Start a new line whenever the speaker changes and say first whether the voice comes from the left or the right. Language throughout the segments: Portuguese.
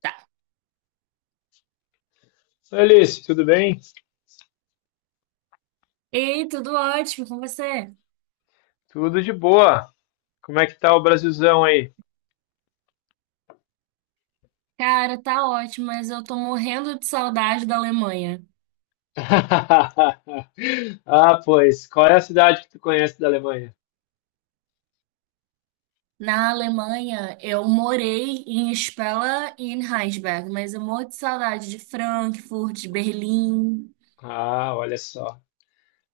right: Tá.
left: Oi, Alice, tudo bem?
right: Ei, tudo ótimo com você?
left: Tudo de boa. Como é que tá o Brasilzão aí?
right: Cara, tá ótimo, mas eu tô morrendo de saudade da Alemanha.
left: Ah, pois, qual é a cidade que tu conhece da Alemanha?
right: Na Alemanha, eu morei em Spella e em Heinsberg, mas eu morro de saudade de Frankfurt, de Berlim.
left: Ah, olha só.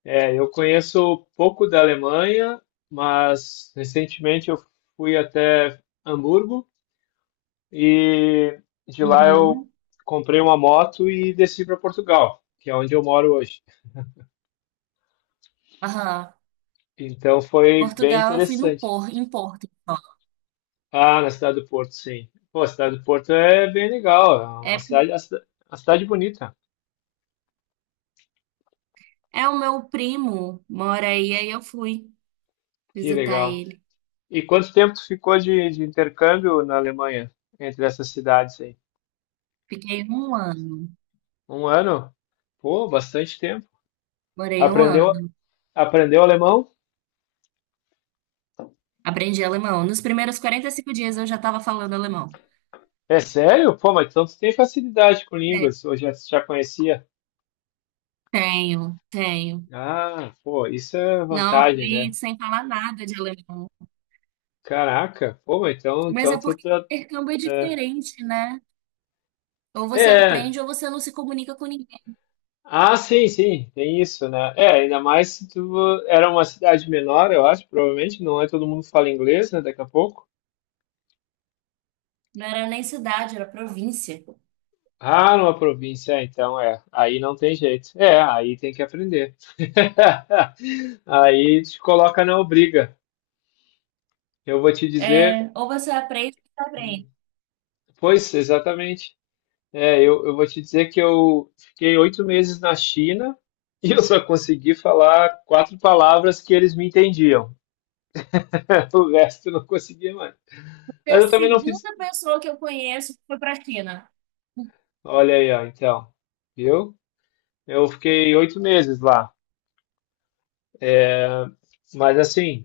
left: É, eu conheço pouco da Alemanha, mas recentemente eu fui até Hamburgo e de lá eu
right: Uhum.
left: comprei uma moto e desci para Portugal, que é onde eu moro hoje.
right: Aham.
left: Então foi bem
right: Portugal, eu fui no
left: interessante.
right: Por, em Porto só.
left: Ah, na cidade do Porto, sim. Pô, a cidade do Porto é bem legal. É uma
right: É,
left: cidade, a cidade bonita.
right: é o meu primo, mora aí, aí eu fui
left: Que
right: visitar
left: legal.
right: ele.
left: E quanto tempo tu ficou de intercâmbio na Alemanha, entre essas cidades aí?
right: Fiquei um ano,
left: Um ano? Pô, bastante tempo.
right: morei um
left: Aprendeu,
right: ano.
left: aprendeu alemão?
right: Aprendi alemão. Nos primeiros 45 dias eu já estava falando alemão.
left: É sério? Pô, mas então tu tem facilidade com
right: É,
left: línguas, ou já conhecia?
right: tenho, tenho.
left: Ah, pô, isso é
right: Não,
left: vantagem, né?
right: fui sem falar nada de alemão.
left: Caraca, pô, mas então,
right: Mas
left: então
right: é
left: tu
right: porque o
left: tá.
right: intercâmbio é
left: É,
right: diferente, né? Ou você
left: é.
right: aprende ou você não se comunica com ninguém.
left: Ah, sim, sim, tem isso, né? É, ainda mais se tu era uma cidade menor, eu acho, provavelmente, não é todo mundo fala inglês, né, daqui a pouco.
right: Não era nem cidade, era província.
left: Ah, numa província, é, então é, aí não tem jeito. É, aí tem que aprender. Aí te coloca na obriga. Eu vou te dizer,
right: É, ou você aprende ou você aprende.
left: pois, exatamente. É, eu vou te dizer que eu fiquei oito meses na China e eu só consegui falar quatro palavras que eles me entendiam. O resto eu não conseguia mais.
right: Porque
left: Mas
right: a
left: eu também não fiz.
right: segunda pessoa que eu conheço foi para a China.
left: Olha aí, ó, então. Viu? Eu fiquei oito meses lá. É. Mas assim,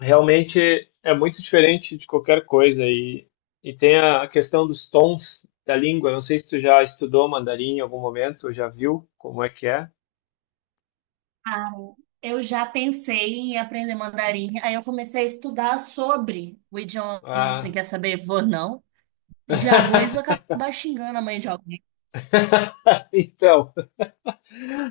left: realmente é muito diferente de qualquer coisa. E tem a questão dos tons da língua. Não sei se tu já estudou mandarim em algum momento, ou já viu como é que é.
right: Ah, eu já pensei em aprender mandarim. Aí eu comecei a estudar sobre o idioma. Você
left: Ah,
right: quer saber, vou não? De arroz, vou acabar xingando a mãe de alguém.
left: então.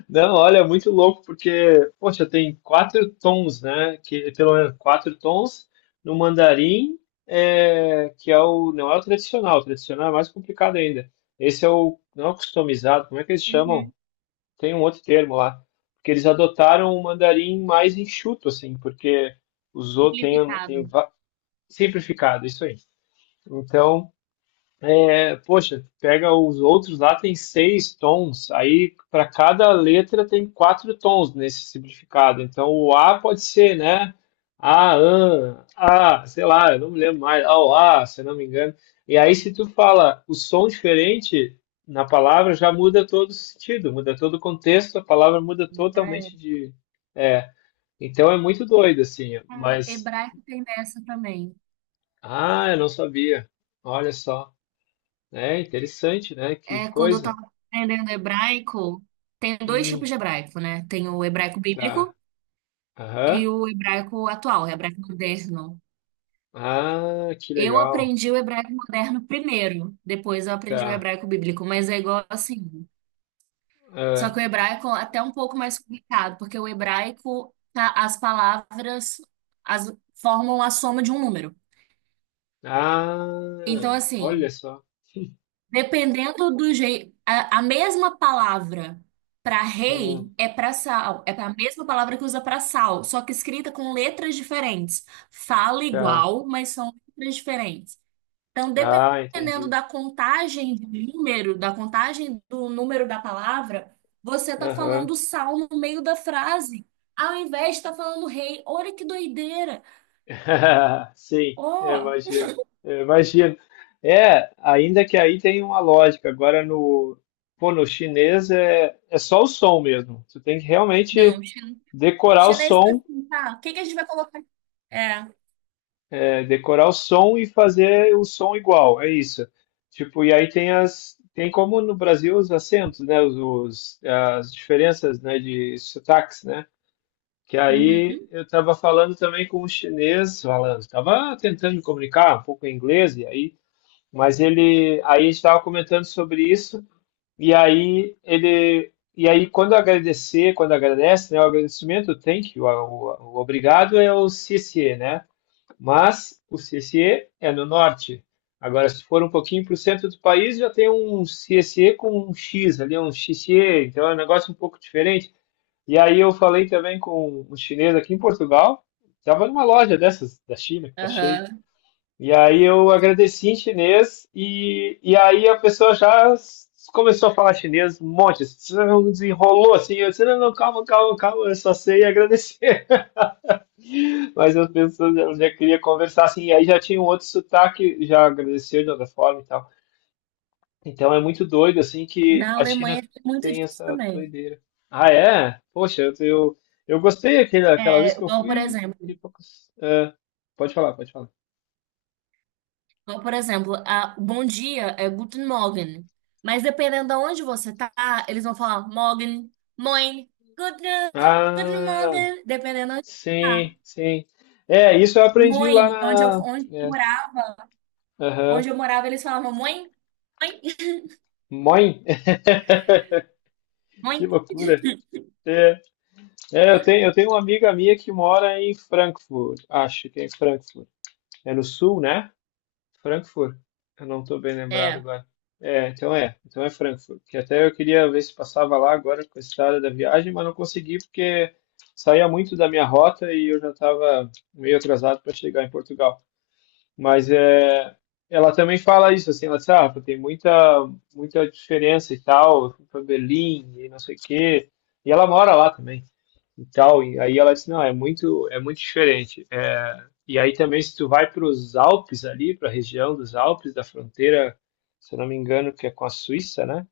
left: Não, olha, é muito louco, porque, poxa, tem quatro tons, né? Que, pelo menos quatro tons no mandarim, é, que é não é o tradicional é mais complicado ainda. Esse é não é o customizado, como é que eles chamam?
right: Uhum.
left: Tem um outro termo lá, porque eles adotaram um mandarim mais enxuto, assim, porque usou, tem, tem
right: Simplificado.
left: va- simplificado, isso aí. Então, é, poxa, pega os outros lá, tem seis tons, aí para cada letra tem quatro tons nesse simplificado. Então o A pode ser, né? A, an, A, sei lá, eu não me lembro mais, ao A, se eu não me engano. E aí se tu fala o som diferente na palavra, já muda todo o sentido, muda todo o contexto, a palavra muda
right: Já é.
left: totalmente de. É, então é muito doido, assim,
right: Cara,
left: mas.
right: hebraico tem dessa também.
left: Ah, eu não sabia. Olha só. É interessante, né? Que
right: É, quando eu
left: coisa.
right: tava aprendendo hebraico, tem dois
left: Hum,
right: tipos de hebraico, né? Tem o hebraico
left: tá.
right: bíblico e
left: Aham.
right: o hebraico atual, o hebraico moderno.
left: Ah, que
right: Eu
left: legal.
right: aprendi o hebraico moderno primeiro, depois eu aprendi o
left: Tá.
right: hebraico bíblico, mas é igual assim. Só que
left: Ah,
right: o hebraico é até um pouco mais complicado, porque o hebraico, as palavras as, formam a soma de um número. Então,
left: ah, olha
right: assim,
left: só.
right: dependendo do jeito, a mesma palavra para
left: Hum,
right: rei é para sal, é a mesma palavra que usa para sal, só que escrita com letras diferentes. Fala
left: tá.
right: igual, mas são letras diferentes. Então,
left: Ah,
right: dependendo
left: entendi.
right: da contagem de número, da contagem do número da palavra, você tá
left: Aham.
right: falando sal no meio da frase, ao invés de estar falando rei. Olha que doideira!
left: Sim, eu
right: Oh,
left: imagino. Eu imagino. É, ainda que aí tem uma lógica. Agora pô, no chinês é só o som mesmo. Tu tem que realmente
right: não, chin-
left: decorar o
right: chinês tá
left: som.
right: assim, tá? O que que a gente vai colocar? É.
left: É decorar o som e fazer o som igual, é isso. Tipo, e aí tem como no Brasil os acentos, né, as diferenças, né, de sotaques, né? Que aí
right: Uhum.
left: eu estava falando também com um chinês, falando, estava tentando me comunicar um pouco em inglês e aí, mas ele, aí estava comentando sobre isso e aí quando quando agradece, né, o agradecimento, o thank you, o obrigado é o CC, né? Mas o CSE é no norte. Agora, se for um pouquinho para o centro do país, já tem um CSE com um X ali, um XCE, então é um negócio um pouco diferente. E aí eu falei também com um chinês aqui em Portugal, estava numa loja dessas da China, que está cheio.
right: Aham.
left: E aí eu agradeci em chinês e aí a pessoa já começou a falar chinês um monte, desenrolou assim, eu disse, não, não, calma, calma, calma, eu só sei agradecer. Mas as pessoas elas já queriam conversar, assim, e aí já tinha um outro sotaque, já agradeceu de outra forma e tal. Então é muito doido, assim, que
right: Na
left: a
right: Alemanha
left: China
right: é muito
left: tem
right: disso
left: essa
right: também.
left: doideira. Ah, é? Poxa, eu gostei aquela vez
right: É,
left: que eu
right: igual, por
left: fui.
right: exemplo,
left: É, pode falar, pode falar.
right: igual, por exemplo, a, o bom dia é Guten Morgen. Mas dependendo de onde você tá, eles vão falar Morgen, Moin, Guten, Guten
left: Ah,
right: Morgen, dependendo de onde você tá.
left: sim, sim. É, isso eu aprendi
right: Moin,
left: lá na. É, aham.
right: onde eu morava, eles falavam Moin, Moin,
left: Mãe,
right: Moin.
left: que loucura. É. É, eu tenho uma amiga minha que mora em Frankfurt, acho que é em Frankfurt. É no sul, né? Frankfurt. Eu não estou bem lembrado
right: É.
left: agora. É, então é Frankfurt. Que até eu queria ver se passava lá agora com a estrada da viagem, mas não consegui porque saía muito da minha rota e eu já estava meio atrasado para chegar em Portugal. Mas é, ela também fala isso, assim, ela diz, ah, pô, tem muita, muita diferença e tal, eu fui para Berlim e não sei o quê, e ela mora lá também e tal, e aí ela disse, não, é muito diferente. É, e aí também se tu vai para os Alpes ali, para a região dos Alpes, da fronteira, se eu não me engano, que é com a Suíça, né?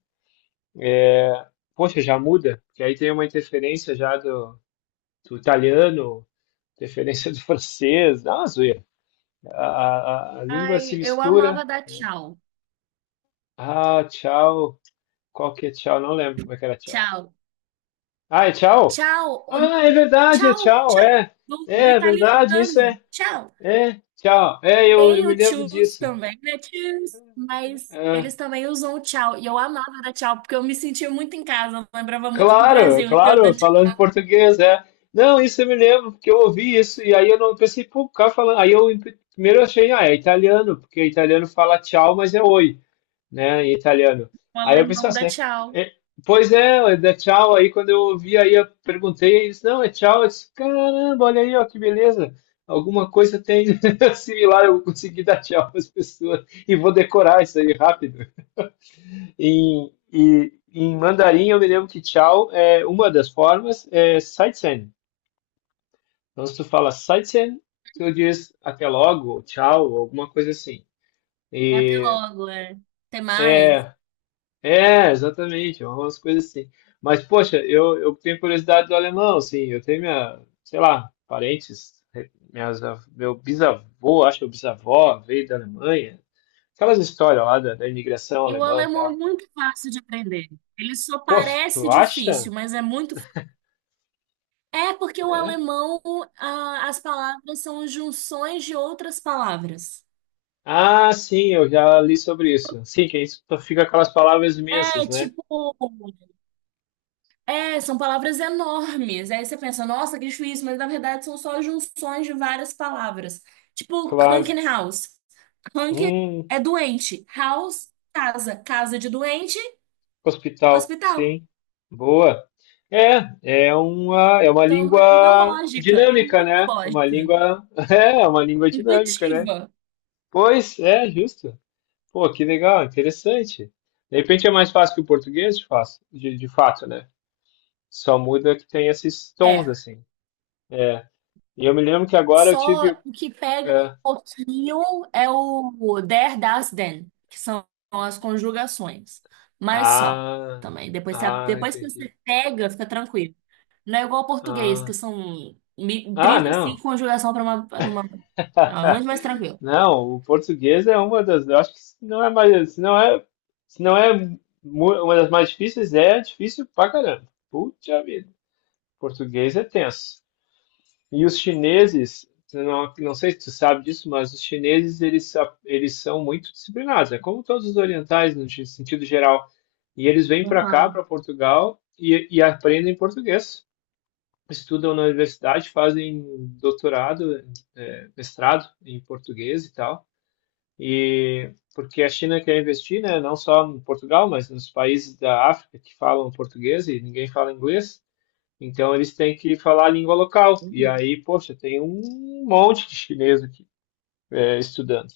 left: É, poxa, já muda, porque aí tem uma interferência já do italiano, interferência do francês, dá uma zoeira. A, a língua se
right: Ai, eu
left: mistura.
right: amava dar tchau.
left: Ah, tchau. Qual que é tchau? Não lembro como é que era tchau.
right: Tchau.
left: Ah, é tchau?
right: Tchau. Não,
left: Ah, é verdade, é
right: tchau,
left: tchau,
right: tchau.
left: é.
right: Do, do
left: É, é verdade, isso
right: italiano.
left: é.
right: Tchau.
left: É, tchau. É, eu
right: Tem o
left: me lembro
right: tchus
left: disso.
right: também, né? Tchus. Mas
left: É,
right: eles também usam o tchau. E eu amava dar tchau, porque eu me sentia muito em casa. Eu lembrava muito do
left: claro,
right: Brasil. Então, eu
left: claro,
right: dando tchau.
left: falando português, é. Não, isso eu me lembro, porque eu ouvi isso, e aí eu não pensei, pô, o cara falando. Aí eu primeiro eu achei, ah, é italiano, porque italiano fala tchau, mas é oi. Né, em italiano.
right: O
left: Aí eu pensei,
right: alemão dá
left: assim,
right: tchau.
left: é, pois é, é tchau. Aí quando eu ouvi, aí eu perguntei, eles, não, é tchau. Eu disse, caramba, olha aí, ó, que beleza. Alguma coisa tem similar, eu consegui dar tchau para as pessoas e vou decorar isso aí rápido. Em mandarim, eu me lembro que tchau é uma das formas, é saitsen. Então, se tu fala saitsen, tu diz até logo, tchau, alguma coisa assim.
right: Até
left: E
right: logo, é. Até mais.
left: é, É, exatamente, é umas coisas assim. Mas, poxa, eu tenho curiosidade do alemão, assim, eu tenho minha, sei lá, parentes, minhas, meu bisavô, acho que meu bisavó veio da Alemanha, aquelas histórias lá da imigração
right: E o
left: alemã e
right: alemão é
left: tal.
right: muito fácil de aprender. Ele só
left: Poxa,
right: parece
left: tu acha?
right: difícil, É porque o
left: É?
right: alemão, ah, as palavras são junções de outras palavras.
left: Ah, sim, eu já li sobre isso. Sim, que isso fica aquelas palavras
right: É
left: imensas, né?
right: tipo. É, são palavras enormes. Aí você pensa, nossa, que difícil, mas na verdade são só junções de várias palavras. Tipo,
left: Claro.
right: Hunken House. Hunken
left: Hum.
right: é doente. House, casa. Casa de doente,
left: Hospital,
right: hospital.
left: sim. Boa. É, é uma
right: Então, é uma
left: língua
right: lógica. É
left: dinâmica,
right: muito
left: né? Uma
right: lógica.
left: língua, é, uma língua dinâmica, né?
right: Intuitiva.
left: Pois, é, justo. Pô, que legal, interessante. De repente é mais fácil que o português, de fato, né? Só muda que tem esses tons,
right: É.
left: assim. É. E eu me lembro que agora eu
right: Só
left: tive.
right: o que pega
left: É.
right: um pouquinho é o there, das, then, que são as conjugações. Mas só
left: Ah,
right: também.
left: ah,
right: Depois que
left: entendi.
right: você pega, fica tranquilo. Não é igual ao português, que
left: Ah,
right: são
left: ah,
right: trinta e
left: não.
right: cinco conjugação para uma, para uma. É muito mais tranquilo.
left: Não, o português é uma das. Eu acho que se não é mais, se não é uma das mais difíceis, é difícil pra caramba. Puta vida. Português é tenso. E os chineses, eu não sei se tu sabe disso, mas os chineses eles são muito disciplinados, é como todos os orientais no sentido geral. E eles vêm para cá,
right: Uhum.
left: para Portugal, e aprendem português. Estudam na universidade, fazem doutorado, mestrado em português e tal. E porque a China quer investir, né, não só em Portugal, mas nos países da África que falam português e ninguém fala inglês, então eles têm que falar a língua local. E aí, poxa, tem um monte de chinês aqui estudando.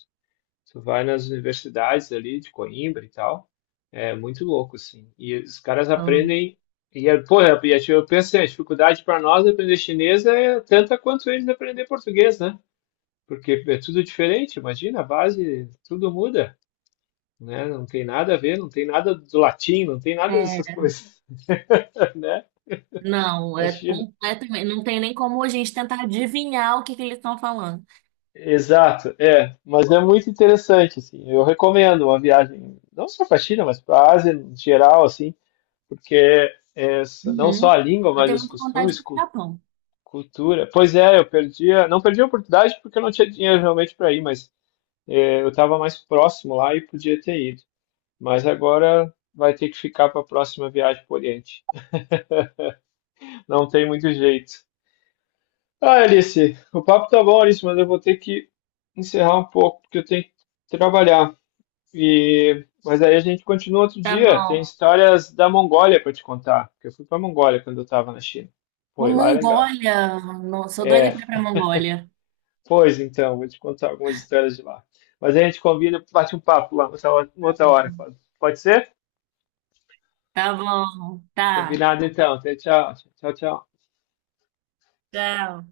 left: Tu vai nas universidades ali de Coimbra e tal, é muito louco, assim. E os caras
right: Uhum.
left: aprendem. Porra, eu penso, assim, a dificuldade para nós aprender chinês é tanta quanto eles aprender português, né? Porque é tudo diferente, imagina, a base, tudo muda, né? Não tem nada a ver, não tem nada do latim, não tem nada dessas
right: É,
left: coisas, né?
right: não, é
left: Imagina.
right: completamente. Não tem nem como a gente tentar adivinhar o que que eles estão falando.
left: Exato, é, mas é muito interessante, assim, eu recomendo uma viagem, não só para a China, mas para a Ásia em geral, assim, porque é, não só
right: Uhum.
left: a língua,
right: Eu
left: mas
right: tenho
left: os
right: muita vontade
left: costumes,
right: para o Japão.
left: cultura. Pois é, eu perdi, não perdi a oportunidade porque eu não tinha dinheiro realmente para ir, mas é, eu estava mais próximo lá e podia ter ido. Mas agora vai ter que ficar para a próxima viagem para o Oriente. Não tem muito jeito. Ah, Alice, o papo tá bom, Alice, mas eu vou ter que encerrar um pouco, porque eu tenho que trabalhar. E... Mas aí a gente continua outro
right: Tá
left: dia. Tem
right: bom.
left: histórias da Mongólia para te contar, porque eu fui para Mongólia quando eu estava na China.
right: Vou
left: Foi, lá é legal.
right: Mongólia. Não, sou doida
left: É,
right: pra ir pra Mongólia.
left: pois então, vou te contar algumas histórias de lá. Mas a gente combina, bate um papo lá, outra hora, uma outra hora. Pode ser?
right: Tá bom. Tá.
left: Combinado então. Até tchau. Tchau, tchau.
right: Tchau.